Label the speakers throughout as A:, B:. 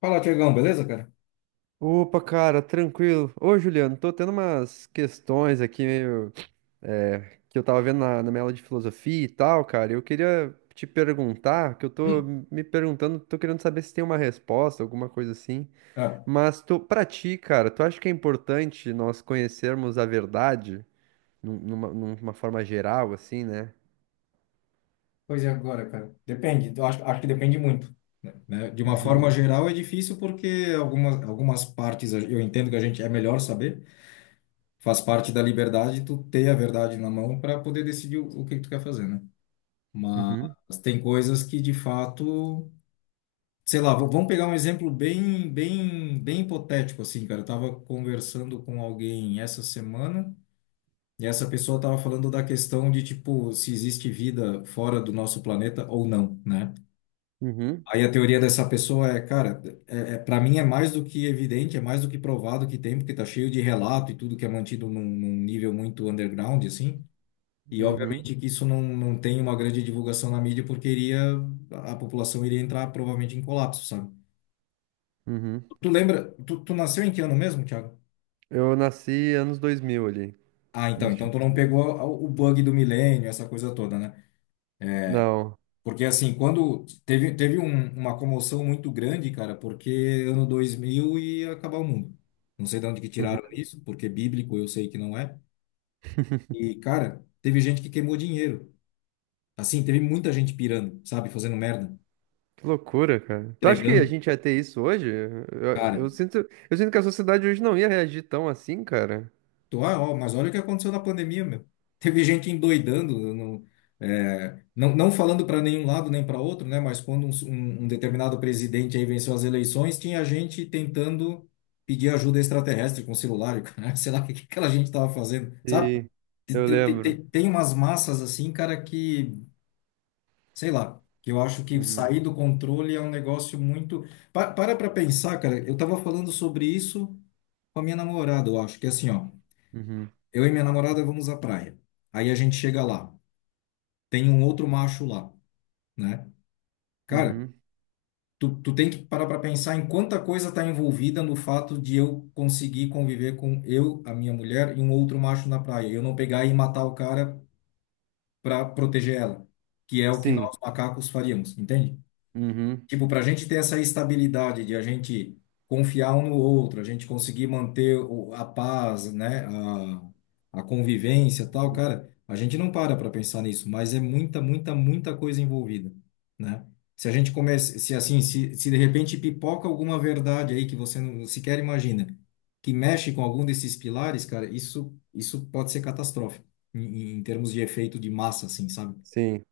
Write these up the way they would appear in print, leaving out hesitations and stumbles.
A: Fala, Tiagão, beleza, cara?
B: Opa, cara, tranquilo. Ô, Juliano, tô tendo umas questões aqui meio, que eu tava vendo na minha aula de filosofia e tal, cara. Eu queria te perguntar, que eu tô
A: Hum,
B: me perguntando, tô querendo saber se tem uma resposta, alguma coisa assim.
A: ah,
B: Mas tu, pra ti, cara, tu acha que é importante nós conhecermos a verdade numa forma geral, assim, né?
A: pois é, agora, cara. Depende, eu acho, que depende muito. Né? De uma
B: Uhum,
A: forma geral é difícil porque algumas partes eu entendo que a gente é melhor saber, faz parte da liberdade tu ter a verdade na mão para poder decidir o que que tu quer fazer, né?
B: uhum,
A: Mas tem coisas que, de fato, sei lá, vamos pegar um exemplo bem, bem, bem hipotético, assim, cara. Eu tava conversando com alguém essa semana. E essa pessoa estava falando da questão de, tipo, se existe vida fora do nosso planeta ou não, né?
B: uhum,
A: Aí a teoria dessa pessoa é, cara, para mim é mais do que evidente, é mais do que provado que tem, porque tá cheio de relato e tudo que é mantido num nível muito underground, assim. E
B: uhum,
A: obviamente que isso não, não tem uma grande divulgação na mídia, porque a população iria entrar provavelmente em colapso, sabe?
B: uhum.
A: Tu lembra, tu nasceu em que ano mesmo, Thiago?
B: Eu nasci anos 2000, ali,
A: Ah,
B: início de
A: então tu não
B: 2000.
A: pegou o bug do milênio, essa coisa toda, né?
B: Não.
A: Porque, assim, quando teve uma comoção muito grande, cara, porque ano 2000 ia acabar o mundo. Não sei de onde que
B: Uhum.
A: tiraram isso, porque bíblico eu sei que não é. E, cara, teve gente que queimou dinheiro. Assim, teve muita gente pirando, sabe, fazendo merda,
B: Que loucura, cara. Tu acha que a
A: entregando,
B: gente ia ter isso hoje? Eu,
A: cara.
B: eu sinto, eu sinto que a sociedade hoje não ia reagir tão assim, cara.
A: Ah, ó, mas olha o que aconteceu na pandemia, meu. Teve gente endoidando, não, é, não, não falando para nenhum lado nem para outro, né? Mas quando um determinado presidente aí venceu as eleições, tinha gente tentando pedir ajuda extraterrestre com celular, e o cara, sei lá o que que aquela gente estava fazendo, sabe?
B: E eu lembro.
A: Tem umas massas assim, cara, que, sei lá, que eu acho que
B: Uhum,
A: sair do controle é um negócio muito. Para pra pensar, cara, eu tava falando sobre isso com a minha namorada, eu acho, que é assim, ó.
B: uhum,
A: Eu e minha namorada vamos à praia. Aí a gente chega lá, tem um outro macho lá, né? Cara,
B: uhum.
A: tu tem que parar para pensar em quanta coisa está envolvida no fato de eu conseguir conviver com eu, a minha mulher e um outro macho na praia. Eu não pegar e matar o cara para proteger ela, que é o que
B: Sim,
A: nós macacos faríamos, entende?
B: uhum,
A: Tipo, para a gente ter essa estabilidade de a gente confiar um no outro, a gente conseguir manter a paz, né, a convivência e tal, cara, a gente não para para pensar nisso, mas é muita, muita, muita coisa envolvida, né? Se a gente começa, se assim, se de repente pipoca alguma verdade aí que você não sequer imagina, que mexe com algum desses pilares, cara, isso pode ser catastrófico em termos de efeito de massa, assim, sabe?
B: sim.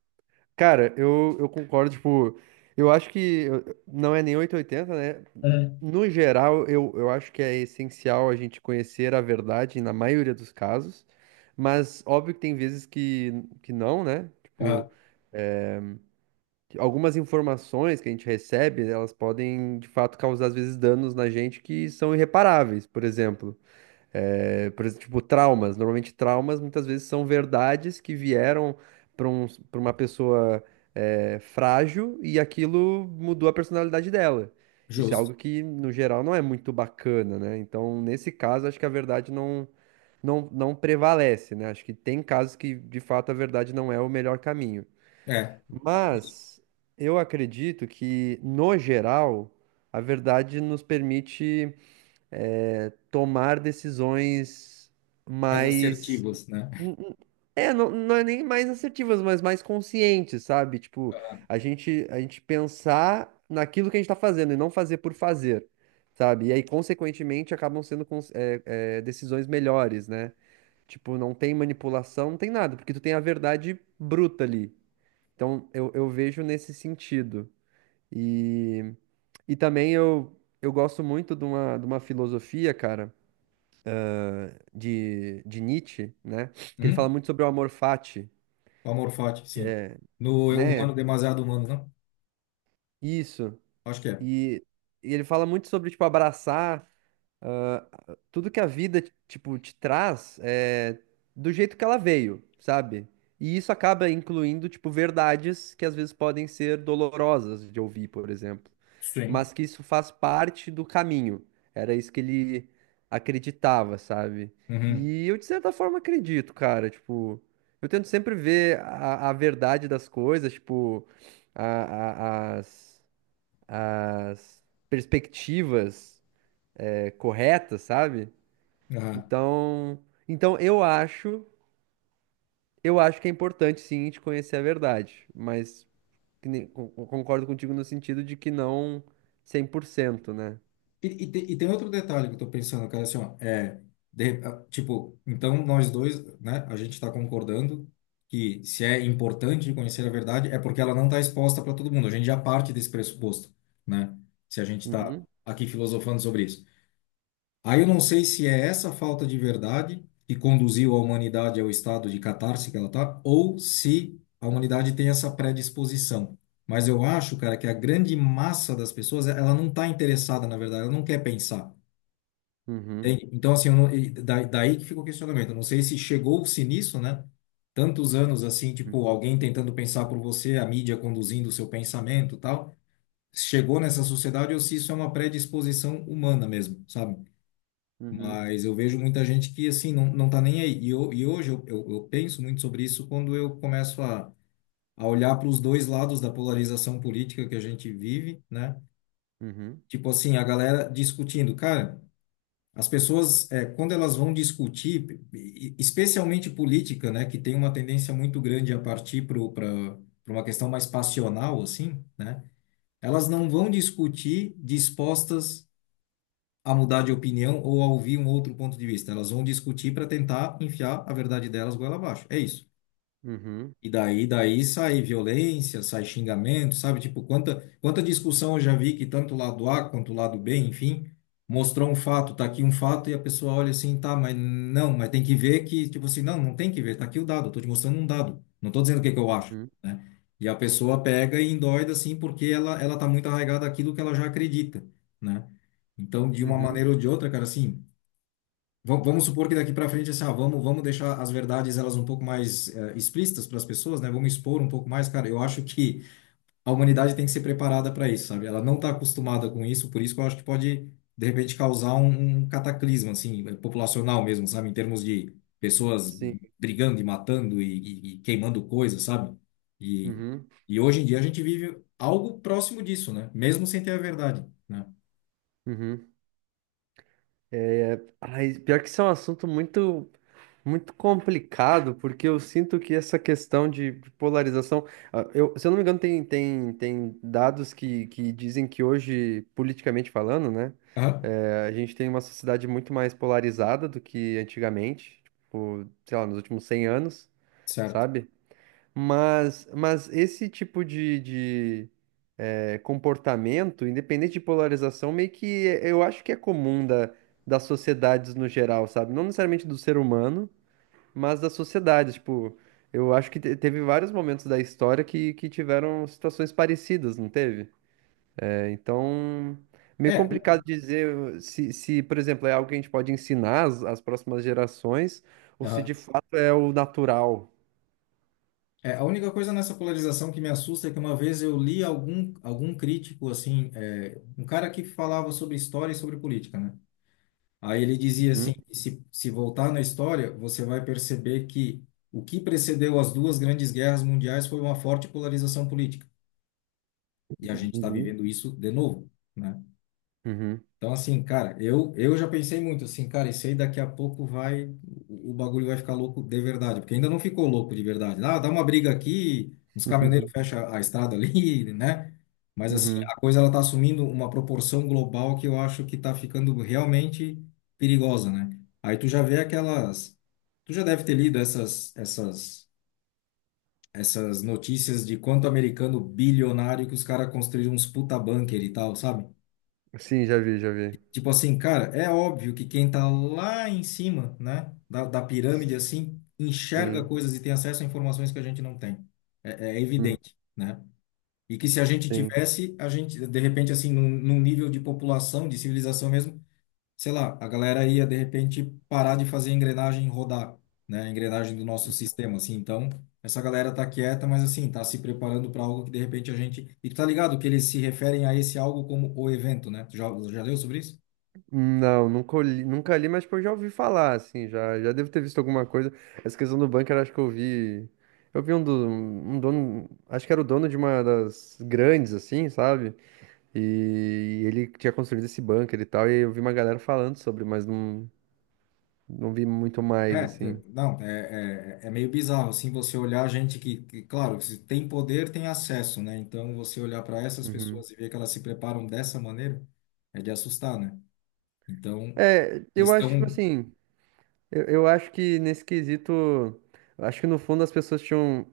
B: Cara, eu concordo, tipo, eu acho que não é nem 880, né?
A: É.
B: No geral, eu acho que é essencial a gente conhecer a verdade na maioria dos casos, mas óbvio que tem vezes que não, né? Tipo,
A: Ah,
B: algumas informações que a gente recebe, elas podem, de fato, causar, às vezes, danos na gente que são irreparáveis, por exemplo. É, por exemplo, tipo, traumas. Normalmente, traumas, muitas vezes, são verdades que vieram para um, para uma pessoa, frágil, e aquilo mudou a personalidade dela. Isso é
A: justo.
B: algo que, no geral, não é muito bacana, né? Então, nesse caso, acho que a verdade não prevalece, né? Acho que tem casos que, de fato, a verdade não é o melhor caminho.
A: É,
B: Mas eu acredito que, no geral, a verdade nos permite tomar decisões
A: mais
B: mais.
A: assertivos, né?
B: n- n- É, não é nem mais assertivas, mas mais conscientes, sabe? Tipo, a gente pensar naquilo que a gente tá fazendo e não fazer por fazer, sabe? E aí, consequentemente, acabam sendo decisões melhores, né? Tipo, não tem manipulação, não tem nada, porque tu tem a verdade bruta ali. Então, eu vejo nesse sentido. E, e também eu gosto muito de uma filosofia, cara, de Nietzsche, né? Que ele fala
A: Uhum.
B: muito sobre o amor fati,
A: Palmar fati, sim. No humano,
B: né?
A: demasiado humano, não?
B: Isso.
A: Acho que é.
B: E, e ele fala muito sobre, tipo, abraçar ah, tudo que a vida, tipo, te traz do jeito que ela veio, sabe? E isso acaba incluindo, tipo, verdades que às vezes podem ser dolorosas de ouvir, por exemplo,
A: Sim.
B: mas que isso faz parte do caminho. Era isso que ele acreditava, sabe?
A: Uhum.
B: E eu, de certa forma, acredito, cara. Tipo, eu tento sempre ver a verdade das coisas, tipo, a- a- as, as perspectivas, corretas, sabe?
A: Aham.
B: Então, então eu acho, eu acho que é importante, sim, a gente conhecer a verdade, mas que concordo contigo no sentido de que não 100%, né?
A: E tem outro detalhe que eu tô pensando, cara, assim, ó, é, ah, tipo, então nós dois, né, a gente tá concordando que se é importante conhecer a verdade é porque ela não tá exposta para todo mundo. A gente já parte desse pressuposto, né? Se a gente tá
B: Uhum,
A: aqui filosofando sobre isso. Aí eu não sei se é essa falta de verdade que conduziu a humanidade ao estado de catarse que ela está, ou se a humanidade tem essa predisposição. Mas eu acho, cara, que a grande massa das pessoas, ela não está interessada, na verdade, ela não quer pensar.
B: uhum,
A: Entende? Então, assim, eu não, e daí que fica o questionamento. Eu não sei se chegou-se nisso, né? Tantos anos, assim,
B: uhum.
A: tipo, alguém tentando pensar por você, a mídia conduzindo o seu pensamento e tal. Chegou nessa sociedade ou se isso é uma predisposição humana mesmo, sabe?
B: Uhum,
A: Mas eu vejo muita gente que, assim, não, não tá nem aí. E, hoje eu penso muito sobre isso quando eu começo a olhar para os dois lados da polarização política que a gente vive, né?
B: uhum,
A: Tipo assim, a galera discutindo. Cara, as pessoas, é, quando elas vão discutir, especialmente política, né? Que tem uma tendência muito grande a partir para uma questão mais passional, assim, né? Elas não vão discutir dispostas a mudar de opinião ou a ouvir um outro ponto de vista. Elas vão discutir para tentar enfiar a verdade delas goela abaixo. É isso.
B: uhum,
A: E daí sai violência, sai xingamento, sabe? Tipo, quanta discussão eu já vi que tanto o lado A quanto o lado B, enfim, mostrou um fato, tá aqui um fato, e a pessoa olha assim, tá, mas não, mas tem que ver que, tipo assim, não, não tem que ver, tá aqui o dado, eu tô te mostrando um dado, não tô dizendo o que que eu acho,
B: uhum,
A: né? E a pessoa pega e endoida, assim, porque ela tá muito arraigada àquilo que ela já acredita, né? Então, de uma
B: uhum,
A: maneira ou de outra, cara, assim, vamos supor que daqui para frente, assim, ah, vamos deixar as verdades elas um pouco mais explícitas para as pessoas, né? Vamos expor um pouco mais, cara. Eu acho que a humanidade tem que ser preparada para isso, sabe? Ela não está acostumada com isso, por isso que eu acho que pode, de repente, causar um cataclisma, assim, populacional mesmo, sabe? Em termos de pessoas
B: sim,
A: brigando e matando e queimando coisas, sabe? E,
B: uhum,
A: e hoje em dia a gente vive algo próximo disso, né? Mesmo sem ter a verdade, né?
B: uhum. Ai, pior que isso é um assunto muito, muito complicado, porque eu sinto que essa questão de polarização, se eu não me engano, tem dados que dizem que hoje, politicamente falando, né,
A: Aham,
B: a gente tem uma sociedade muito mais polarizada do que antigamente, tipo, sei lá, nos últimos 100 anos,
A: certo.
B: sabe? Mas esse tipo de, comportamento, independente de polarização, meio que eu acho que é comum da, das sociedades no geral, sabe? Não necessariamente do ser humano, mas das sociedades. Tipo, eu acho que teve vários momentos da história que tiveram situações parecidas, não teve? É, então, meio
A: É,
B: complicado dizer se, se, por exemplo, é algo que a gente pode ensinar às próximas gerações ou se de
A: aham.
B: fato é o natural.
A: É, a única coisa nessa polarização que me assusta é que uma vez eu li algum crítico, assim, é, um cara que falava sobre história e sobre política, né? Aí ele dizia
B: Uhum,
A: assim, que se voltar na história, você vai perceber que o que precedeu as duas grandes guerras mundiais foi uma forte polarização política. E a gente está
B: uhum,
A: vivendo isso de novo, né?
B: uhum,
A: Então, assim, cara, eu já pensei muito, assim, cara, isso aí daqui a pouco vai, o bagulho vai ficar louco de verdade, porque ainda não ficou louco de verdade. Ah, dá uma briga aqui, os caminhoneiros
B: uhum,
A: fecham a estrada ali, né? Mas, assim,
B: uhum.
A: a coisa ela tá assumindo uma proporção global que eu acho que tá ficando realmente perigosa, né? Aí tu já vê aquelas, tu já deve ter lido essas notícias de quanto americano bilionário que os caras construíram uns puta bunker e tal, sabe?
B: Sim, já vi, já vi.
A: Tipo assim, cara, é óbvio que quem tá lá em cima, né, da pirâmide, assim, enxerga
B: Sim.
A: coisas e tem acesso a informações que a gente não tem. É, evidente, né? E que se a gente
B: Sim.
A: tivesse, a gente, de repente, assim, num nível de população, de civilização mesmo, sei lá, a galera ia, de repente, parar de fazer a engrenagem rodar, né? A engrenagem do nosso sistema, assim. Então, essa galera tá quieta, mas, assim, tá se preparando para algo que, de repente, a gente... E tu tá ligado que eles se referem a esse algo como o evento, né? Tu já leu sobre isso?
B: Não, nunca li, nunca li, mas tipo, eu já ouvi falar, assim, já, já devo ter visto alguma coisa. Essa questão do bunker, acho que eu vi. Eu vi um, do, um dono, acho que era o dono de uma das grandes, assim, sabe? E ele tinha construído esse bunker e tal, e eu vi uma galera falando sobre, mas não, não vi muito mais,
A: É,
B: assim.
A: não, é meio bizarro, assim, você olhar gente que, claro, se tem poder, tem acesso, né? Então, você olhar para essas
B: Uhum.
A: pessoas e ver que elas se preparam dessa maneira, é de assustar, né? Então,
B: É,
A: eles
B: eu acho, tipo
A: estão
B: assim, eu acho que nesse quesito, eu acho que no fundo as pessoas tinham.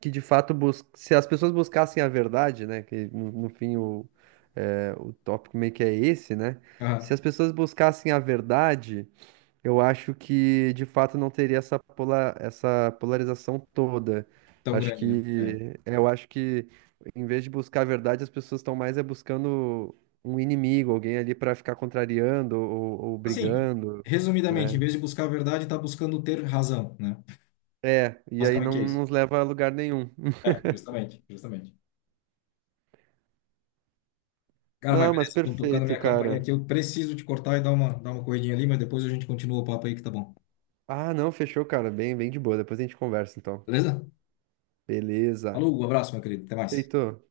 B: Que de fato bus... se as pessoas buscassem a verdade, né, que no, no fim o, é, o tópico meio que é esse, né? Se
A: ah,
B: as pessoas buscassem a verdade, eu acho que de fato não teria essa pola... essa polarização toda.
A: tão
B: Acho
A: grande, né? É.
B: que eu acho que em vez de buscar a verdade, as pessoas estão mais é buscando um inimigo, alguém ali para ficar contrariando ou
A: Assim,
B: brigando,
A: resumidamente, em
B: né?
A: vez de buscar a verdade, está buscando ter razão, né?
B: É, e aí
A: Basicamente
B: não
A: é isso.
B: nos leva a lugar nenhum.
A: É, justamente, justamente. Cara, mas
B: Não, mas
A: beleza, estão tocando
B: perfeito,
A: minha campanha
B: cara.
A: aqui, eu preciso te cortar e dar uma corridinha ali, mas depois a gente continua o papo aí que tá bom.
B: Ah, não, fechou, cara. Bem, bem de boa. Depois a gente conversa, então.
A: Beleza?
B: Beleza.
A: Falou, um abraço, meu querido, até mais.
B: Feito.